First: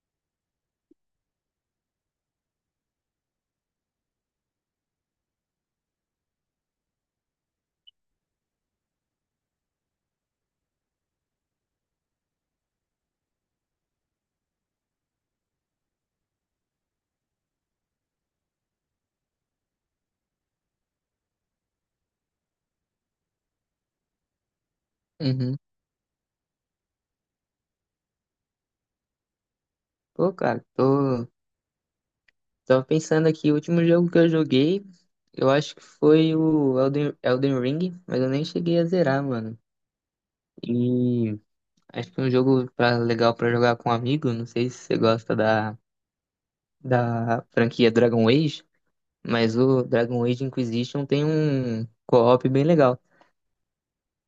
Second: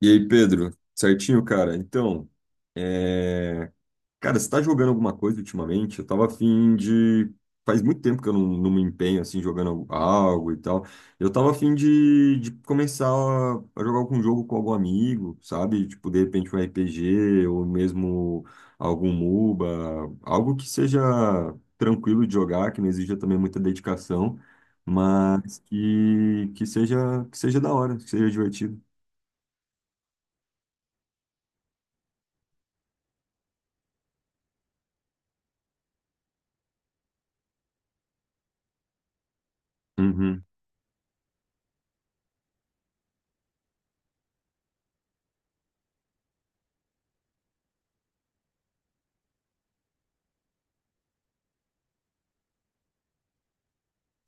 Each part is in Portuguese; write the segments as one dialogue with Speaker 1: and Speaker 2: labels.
Speaker 1: E aí, Pedro? Certinho, cara? Então, é, cara, você tá jogando alguma coisa ultimamente? Eu tava afim de. Faz muito tempo que eu não me empenho assim, jogando algo e tal. Eu tava afim de começar a jogar algum jogo com algum amigo, sabe? Tipo, de repente um RPG ou mesmo algum MOBA, algo que seja tranquilo de jogar, que não exija também muita dedicação,
Speaker 2: Uhum.
Speaker 1: mas que seja da hora, que seja divertido.
Speaker 2: Pô, cara, tô... Tava pensando aqui, o último jogo que eu joguei, eu acho que foi o Elden Ring, mas eu nem cheguei a zerar, mano.
Speaker 1: Uhum.
Speaker 2: E acho que é um jogo pra, legal pra jogar com um amigo, não sei se você gosta da franquia Dragon Age, mas o Dragon Age Inquisition tem um co-op bem legal.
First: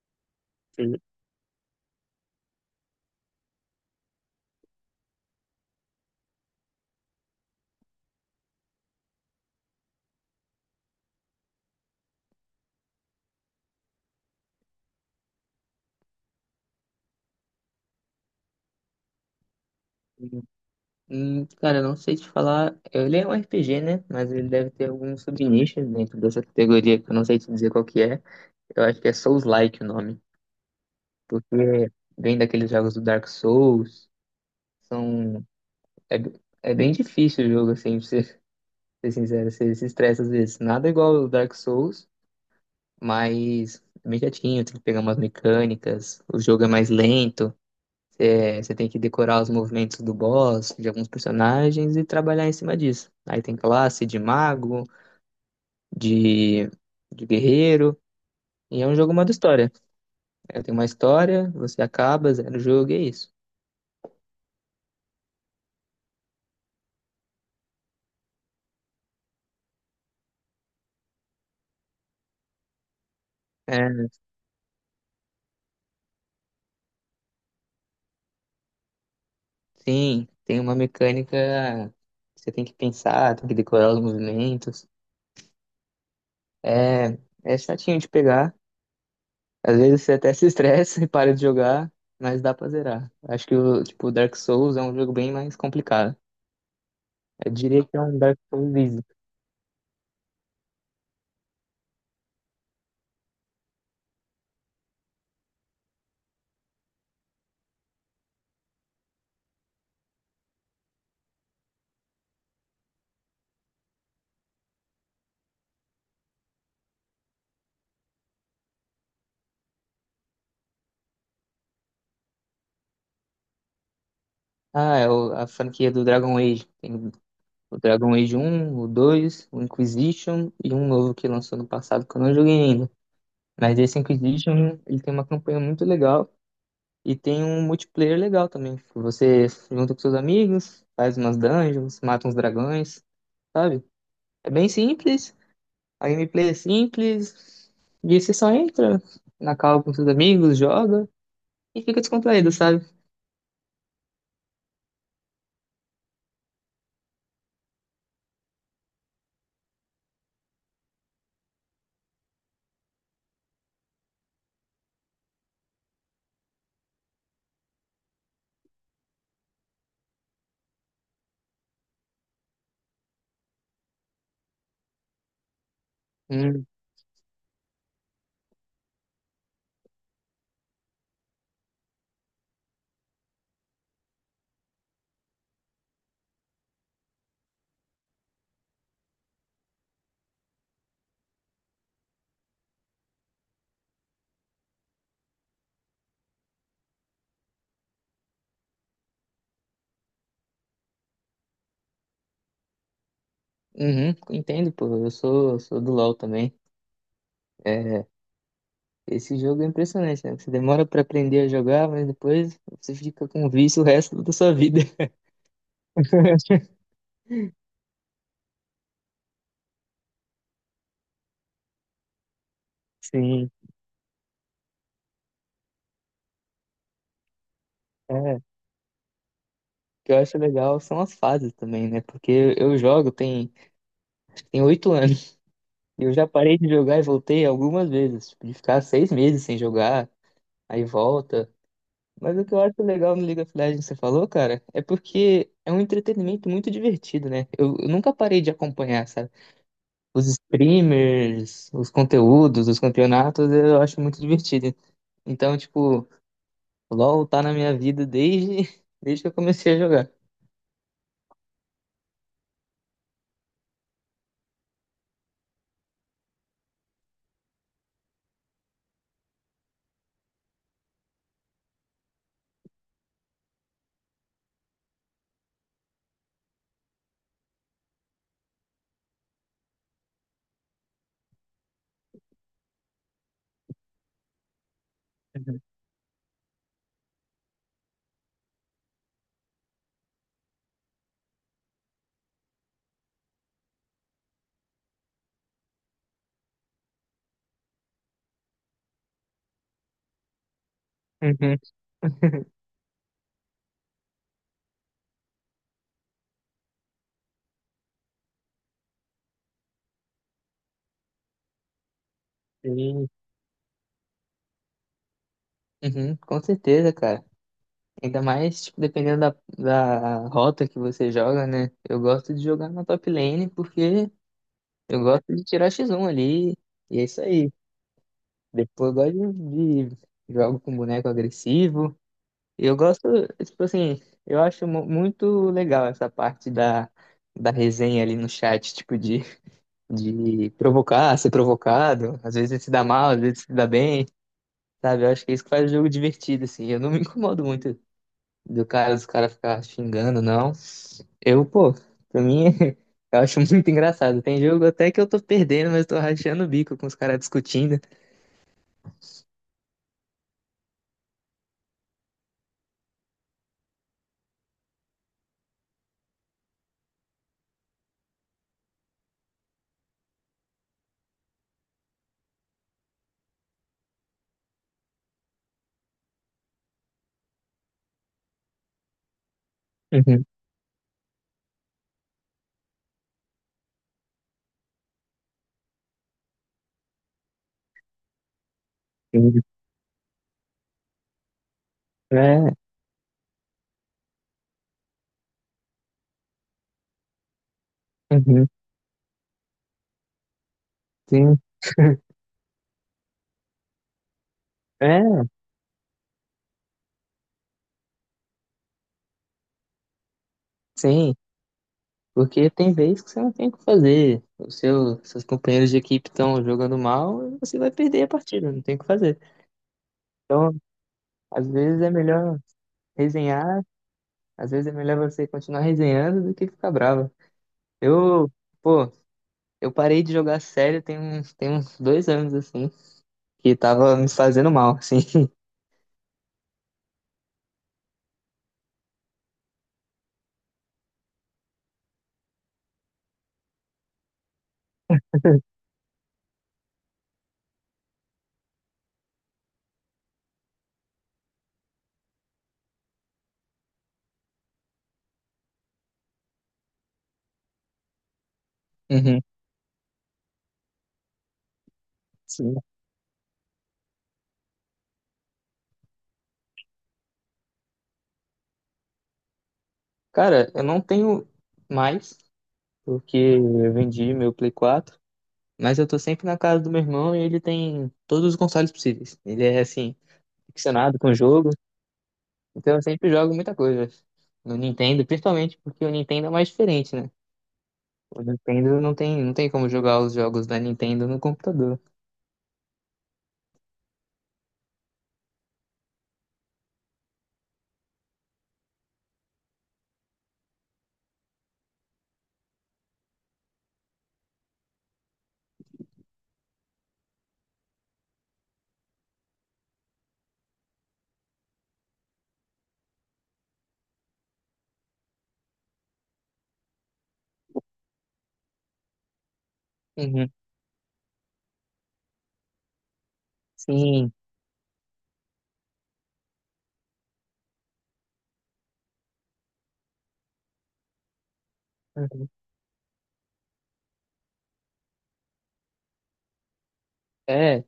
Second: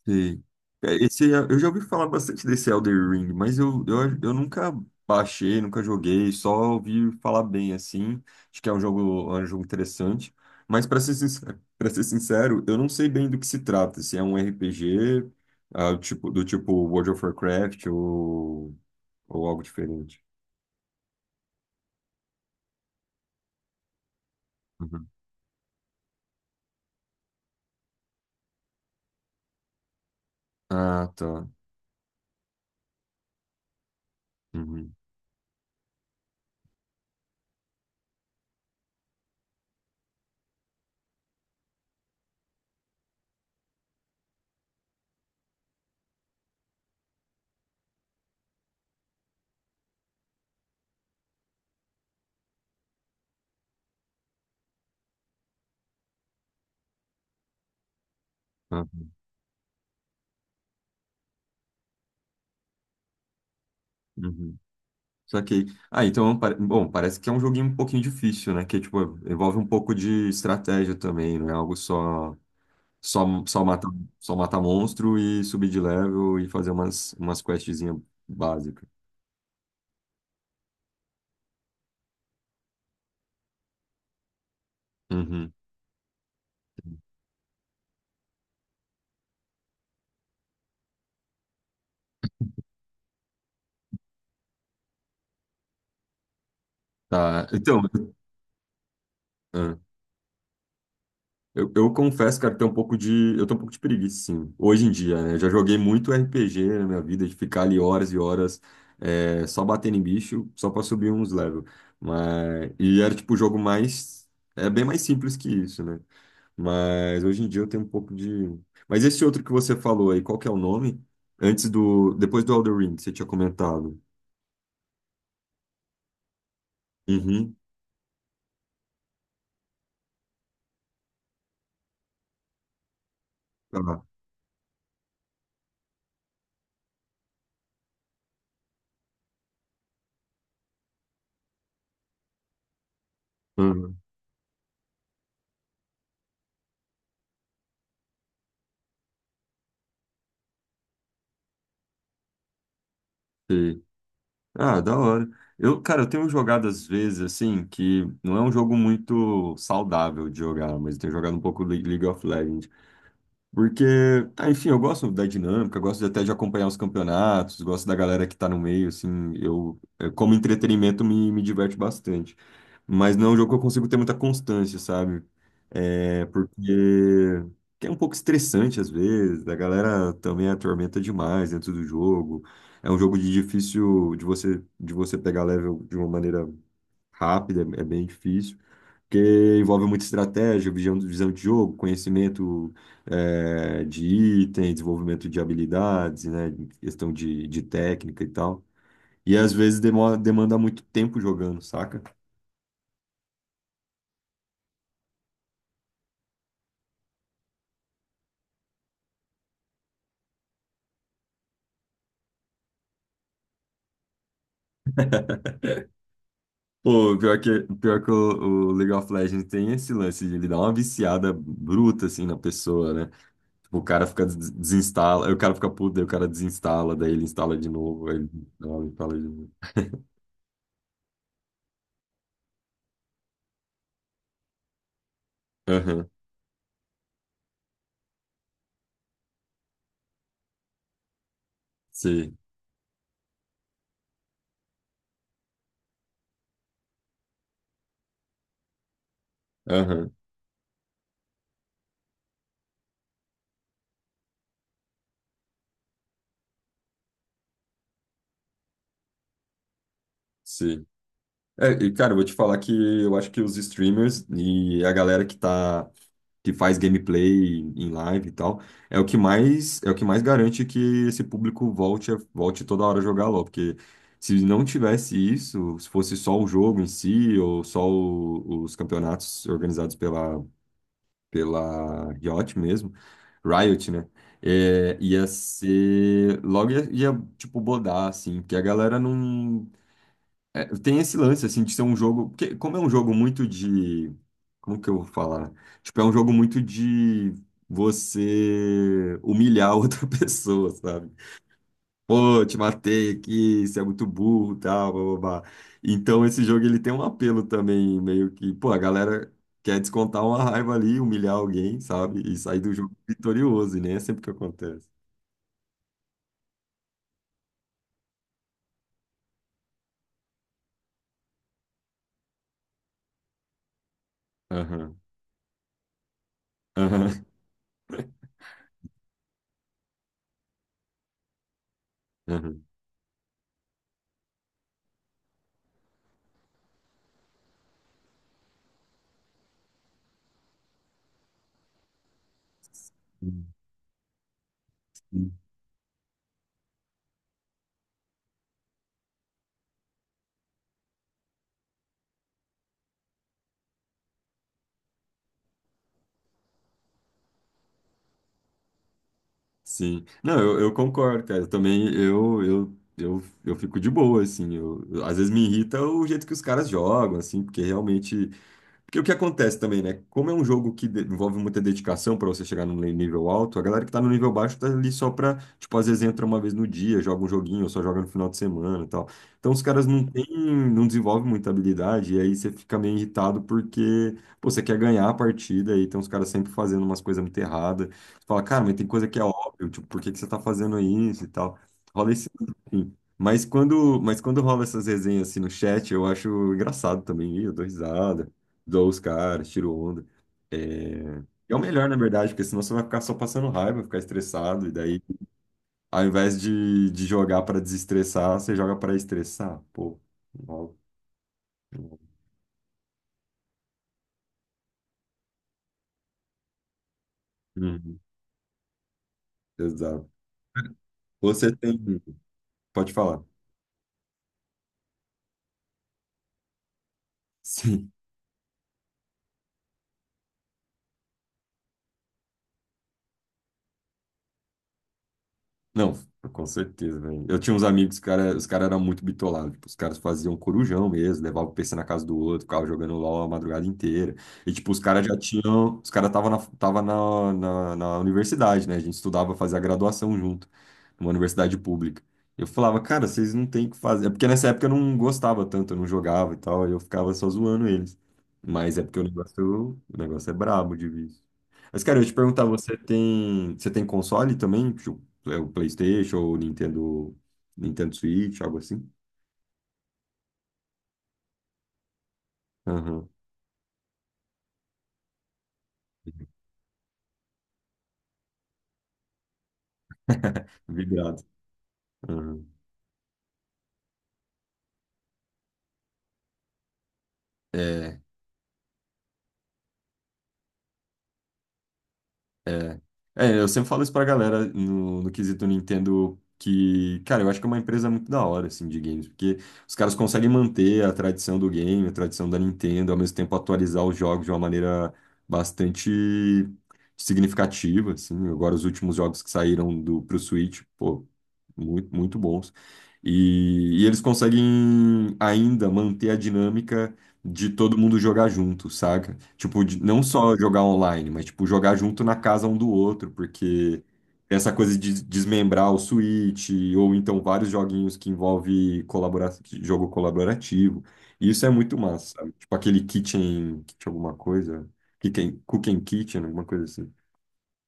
Speaker 1: Sim. É,
Speaker 2: Sim.
Speaker 1: esse, eu já ouvi falar bastante desse Elder Ring, mas eu nunca baixei, nunca joguei, só ouvi falar bem assim. Acho que é um jogo interessante. Mas para ser sincero, eu não sei bem do que se trata. Se é um RPG, ah, tipo, do tipo World of Warcraft ou algo diferente.
Speaker 2: Cara, eu não sei te falar. Ele é um RPG, né? Mas ele deve ter
Speaker 1: Uhum.
Speaker 2: algum subnicho dentro dessa categoria que eu não sei te dizer qual que é. Eu acho que é Souls-like o nome,
Speaker 1: Ah, tá.
Speaker 2: porque vem daqueles jogos do Dark Souls,
Speaker 1: Uhum.
Speaker 2: são é, é bem difícil o jogo assim, pra ser, ser sincero, você se estressa às vezes. Nada igual ao Dark Souls, mas é bem chatinho, tem que pegar umas mecânicas, o jogo é mais lento, você tem que decorar os movimentos do boss, de alguns personagens e trabalhar em cima disso. Aí tem classe de mago, de, de guerreiro, e
Speaker 1: Ah,
Speaker 2: é um jogo modo história. É, tem uma história, você acaba, zera o jogo e é isso.
Speaker 1: uhum. Saquei. Ah, então, bom, parece que é um joguinho um pouquinho difícil, né? Que, tipo, envolve um pouco de estratégia também, não é algo só, só matar,
Speaker 2: É,
Speaker 1: só matar monstro e subir de level e fazer umas questzinhas básicas.
Speaker 2: sim, tem uma mecânica que você tem que pensar, tem que decorar os movimentos.
Speaker 1: Uhum.
Speaker 2: É, é chatinho de pegar. Às vezes você até se estressa e para de jogar, mas dá pra zerar. Acho que o tipo Dark Souls é um jogo bem mais complicado.
Speaker 1: Tá,
Speaker 2: Eu
Speaker 1: então...
Speaker 2: diria que é um Dark Souls easy.
Speaker 1: Eu confesso, cara, que tem um pouco de, eu tenho um pouco de preguiça, sim. Hoje em dia, né? Eu já joguei muito RPG na minha vida, de ficar ali horas e horas só batendo em bicho, só pra subir uns level. Mas, e era tipo o jogo é bem mais simples que isso, né? Mas hoje em dia eu tenho um pouco de... Mas esse outro que você falou aí, qual que é o nome? Depois do Elden Ring, que você tinha comentado.
Speaker 2: Ah, é o- a franquia do Dragon Age. Tem
Speaker 1: Uhum,
Speaker 2: o Dragon Age um, o dois, o Inquisition e um novo que lançou no passado que eu não joguei ainda. Mas esse
Speaker 1: tá.
Speaker 2: Inquisition, ele tem uma campanha muito legal. E tem um multiplayer legal também. Que Você junta com seus amigos, faz umas dungeons, mata uns dragões, sabe?
Speaker 1: Uhum.
Speaker 2: É bem simples, a gameplay é simples, e você só entra na call com seus amigos, joga e fica descontraído, sabe?
Speaker 1: Ah, da hora. Cara, eu tenho jogado às vezes, assim, que não é um jogo muito saudável de jogar, mas eu tenho jogado um pouco League of Legends. Porque, ah, enfim, eu gosto da dinâmica, até de acompanhar os campeonatos, gosto da galera que tá no meio, assim, como entretenimento, me diverte bastante. Mas não é um jogo que eu consigo ter muita constância, sabe? É porque
Speaker 2: Hum,
Speaker 1: que é um pouco estressante às vezes, a galera também atormenta demais dentro do jogo. É um jogo de difícil de você pegar level de uma maneira rápida, é bem difícil, porque envolve muita estratégia, visão de jogo, conhecimento de item, desenvolvimento de habilidades, né? Questão de técnica e tal. E às vezes demora, demanda muito tempo jogando, saca?
Speaker 2: uhum, entendo, pô. Eu sou do LoL também. É, esse jogo é impressionante, né? Você demora pra aprender a jogar, mas depois você fica com um vício o resto da sua vida.
Speaker 1: Pô, pior que o League of Legends tem esse lance de ele dar uma viciada bruta, assim, na pessoa, né?
Speaker 2: Sim,
Speaker 1: Tipo, o cara fica, desinstala, aí o cara fica puto, daí o cara desinstala, daí ele instala de novo, aí ele
Speaker 2: é.
Speaker 1: instala, de novo.
Speaker 2: O que eu acho legal são as fases também, né? Porque eu jogo tem tem 8 anos. E
Speaker 1: Aham,
Speaker 2: eu já parei de jogar e voltei algumas vezes. Tipo, de ficar 6 meses sem jogar, aí volta.
Speaker 1: sim,
Speaker 2: Mas o que eu acho legal no League of Legends que você falou, cara, é porque é um entretenimento muito divertido, né? Eu nunca parei de acompanhar, sabe?
Speaker 1: aham,
Speaker 2: Os streamers, os conteúdos, os campeonatos, eu acho muito divertido. Então, tipo, LoL tá na minha vida desde, desde que eu comecei a jogar.
Speaker 1: sim. É, e, cara, eu vou te falar que eu acho que os streamers e a galera que faz gameplay em live e tal, é o que mais garante que esse público volte toda hora a jogar LoL, porque se não tivesse isso, se fosse só o jogo em si ou só o- os campeonatos organizados pela Riot mesmo, Riot, né? É, ia ser, logo ia, tipo, bodar, assim, porque a galera não, tem esse lance, assim, de ser um jogo. Porque, como é um jogo muito de. Como que eu vou falar? Né? Tipo, é um jogo muito de você humilhar outra pessoa, sabe?
Speaker 2: Uhum.
Speaker 1: Pô, te matei aqui, você é muito burro, tal, blá, blá, blá. Então, esse jogo ele tem um apelo também, meio que. Pô, a galera quer descontar uma raiva ali, humilhar alguém, sabe? E sair do jogo
Speaker 2: Sim,
Speaker 1: vitorioso, e nem é sempre que acontece.
Speaker 2: uhum, com certeza, cara. Ainda mais, tipo, dependendo da rota que você joga, né? Eu gosto de jogar na top lane porque eu
Speaker 1: Aham,
Speaker 2: gosto de tirar X1 ali e é isso
Speaker 1: aham,
Speaker 2: aí. Depois eu gosto de jogo com boneco agressivo.
Speaker 1: aham.
Speaker 2: Eu gosto, tipo assim, eu acho muito legal essa parte da resenha ali no chat, tipo, de provocar, ser provocado. Às vezes se dá mal, às vezes se dá bem, sabe? Eu acho que é isso que faz o jogo divertido, assim. Eu não me incomodo muito do cara, dos caras ficar xingando, não. Eu, pô, pra mim, eu acho muito engraçado. Tem jogo até que eu tô perdendo, mas tô rachando o bico com os caras discutindo.
Speaker 1: Sim. Não, eu concordo, cara. Eu também, eu fico de boa, assim. Às vezes me irrita o jeito que os caras jogam, assim, porque realmente porque o que acontece também, né? Como é um jogo que envolve muita dedicação para você chegar no nível alto, a galera que tá no nível baixo tá ali só pra, tipo, às vezes entra uma vez no dia, joga um joguinho, ou só joga no final de semana e tal. Então os caras não
Speaker 2: Uhum,
Speaker 1: têm, não desenvolvem muita habilidade, e aí você fica meio irritado porque, pô, você quer ganhar a partida, e tem uns caras sempre fazendo umas coisas muito erradas. Você fala, cara, mas tem coisa que é óbvio, tipo, por que que você tá fazendo isso e tal? Rola esse.
Speaker 2: uhum. É,
Speaker 1: Enfim. Mas quando rola essas resenhas assim no chat, eu acho engraçado também, ih, eu dou risada
Speaker 2: uhum,
Speaker 1: zoa os caras, tiro onda.
Speaker 2: sim.
Speaker 1: É o melhor, na verdade, porque senão você vai ficar só passando raiva, ficar estressado, e daí,
Speaker 2: É,
Speaker 1: ao invés de jogar para desestressar, você joga para estressar. Pô, não rola,
Speaker 2: sim,
Speaker 1: não rola.
Speaker 2: porque tem vezes que você não tem o que fazer. Seus companheiros de equipe estão jogando mal, você vai
Speaker 1: Uhum,
Speaker 2: perder a partida, não tem o que fazer.
Speaker 1: exato.
Speaker 2: Então, às
Speaker 1: Você tem.
Speaker 2: vezes é melhor
Speaker 1: Pode falar.
Speaker 2: resenhar, às vezes é melhor você continuar resenhando do que ficar bravo.
Speaker 1: Sim.
Speaker 2: Eu, pô, eu parei de jogar sério tem uns 2 anos, assim, que tava me fazendo mal, assim.
Speaker 1: Não, com certeza, velho. Eu tinha uns amigos, cara, os caras eram muito bitolados. Tipo, os caras faziam corujão mesmo, levavam o PC na casa do outro, ficavam jogando LOL a madrugada inteira. E, tipo, os caras já tinham. Os caras tava na universidade, né? A gente estudava, fazia graduação junto, numa universidade pública. Eu falava, cara, vocês não têm o que fazer. É porque nessa época eu não gostava tanto, eu não jogava e tal, aí eu ficava só zoando eles. Mas é porque
Speaker 2: Uhum,
Speaker 1: o negócio é brabo de vício. Mas, cara, eu ia te perguntar,
Speaker 2: sim.
Speaker 1: você tem console também? Tipo, é o PlayStation ou o Nintendo Switch, algo assim?
Speaker 2: Cara, eu não tenho mais,
Speaker 1: Aham.
Speaker 2: porque eu vendi meu Play 4, mas eu tô sempre na casa do meu irmão e ele tem todos os consoles possíveis. Ele é, assim, ficcionado com o
Speaker 1: Vibrado.
Speaker 2: jogo,
Speaker 1: Aham.
Speaker 2: então eu sempre jogo muita coisa no Nintendo, principalmente porque o Nintendo é mais diferente, né?
Speaker 1: É.
Speaker 2: O Nintendo não tem, não tem como jogar os jogos da Nintendo no computador.
Speaker 1: É. É, eu sempre falo isso pra galera no quesito Nintendo, que, cara, eu acho que é uma empresa muito da hora, assim, de games, porque os caras conseguem manter a tradição do game, a tradição da Nintendo, ao mesmo tempo atualizar os jogos de uma maneira bastante significativa, assim. Agora, os últimos jogos que saíram pro Switch, pô, muito, muito bons. E eles conseguem ainda manter a dinâmica de todo mundo jogar junto, saca? Tipo, não
Speaker 2: Uhum,
Speaker 1: só jogar online, mas tipo jogar junto na casa um do outro, porque
Speaker 2: sim.
Speaker 1: essa coisa de desmembrar o Switch ou então vários joguinhos que envolve colabora jogo colaborativo. E isso é muito massa, sabe? Tipo aquele Kitchen, Kitchen alguma coisa, Kitchen, Cooking Kitchen, alguma coisa assim.
Speaker 2: É,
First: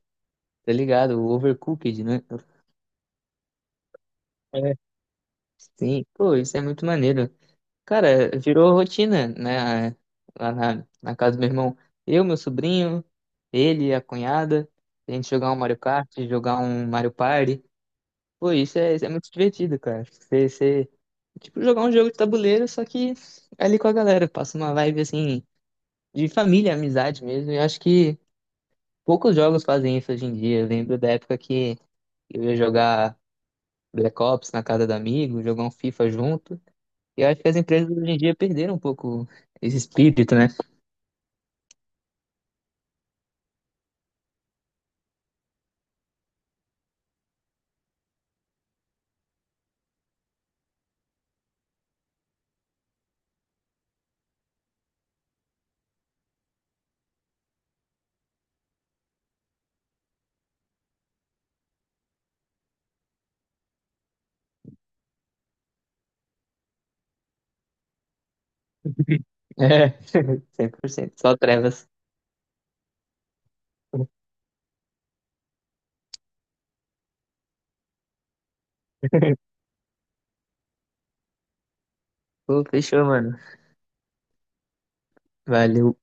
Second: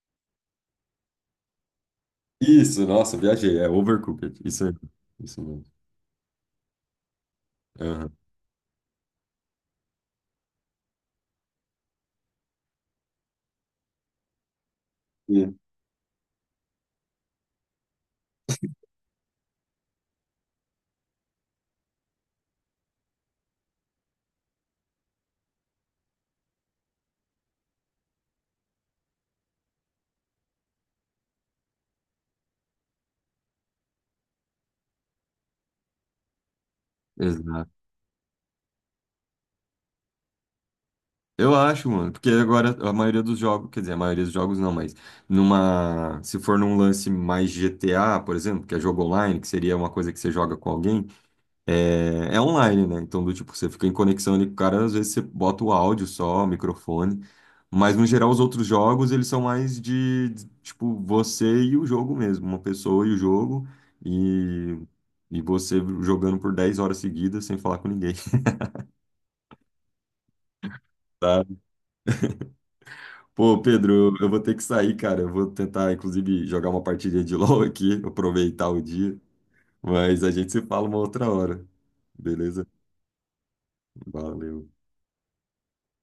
Speaker 2: tá ligado? O Overcooked, né?
Speaker 1: Isso, nossa, viajei, é Overcooked. Isso aí,
Speaker 2: É,
Speaker 1: isso mesmo.
Speaker 2: sim, pô, isso é muito maneiro.
Speaker 1: Aham.
Speaker 2: Cara, virou rotina, né? Lá na, na casa do meu irmão. Eu, meu sobrinho, ele, a cunhada, a gente jogar
Speaker 1: E-
Speaker 2: um Mario Kart, jogar um Mario Party. Pô, isso é muito divertido, cara. Você, você- tipo, jogar um jogo de tabuleiro, só que ali com a galera. Passa uma vibe, assim, de família, amizade mesmo. E eu acho que poucos jogos fazem isso hoje em dia. Eu lembro da época que eu ia jogar Black Ops na casa do amigo, jogar um FIFA junto. E eu acho que as
Speaker 1: Exato.
Speaker 2: empresas hoje em dia perderam um pouco esse espírito, né?
Speaker 1: Eu acho, mano, porque agora a maioria dos jogos, quer dizer, a maioria dos jogos não, mas se for num lance mais GTA, por exemplo, que é jogo online, que seria uma coisa que você joga com alguém, é online, né? Então, do tipo, você fica em conexão ali com o cara, às vezes você bota o áudio só, o microfone, mas no geral os outros jogos, eles são mais de, tipo, você e o jogo mesmo, uma pessoa e o jogo, e, e você jogando por 10 horas seguidas sem falar com ninguém.
Speaker 2: É, 100%. Só trevas.
Speaker 1: Pô, Pedro, eu vou ter que sair, cara. Eu vou tentar, inclusive, jogar uma partida de LoL aqui, aproveitar o dia. Mas a gente se fala uma outra hora.
Speaker 2: Pô,
Speaker 1: Beleza?
Speaker 2: fechou, mano.
Speaker 1: Valeu.
Speaker 2: Valeu.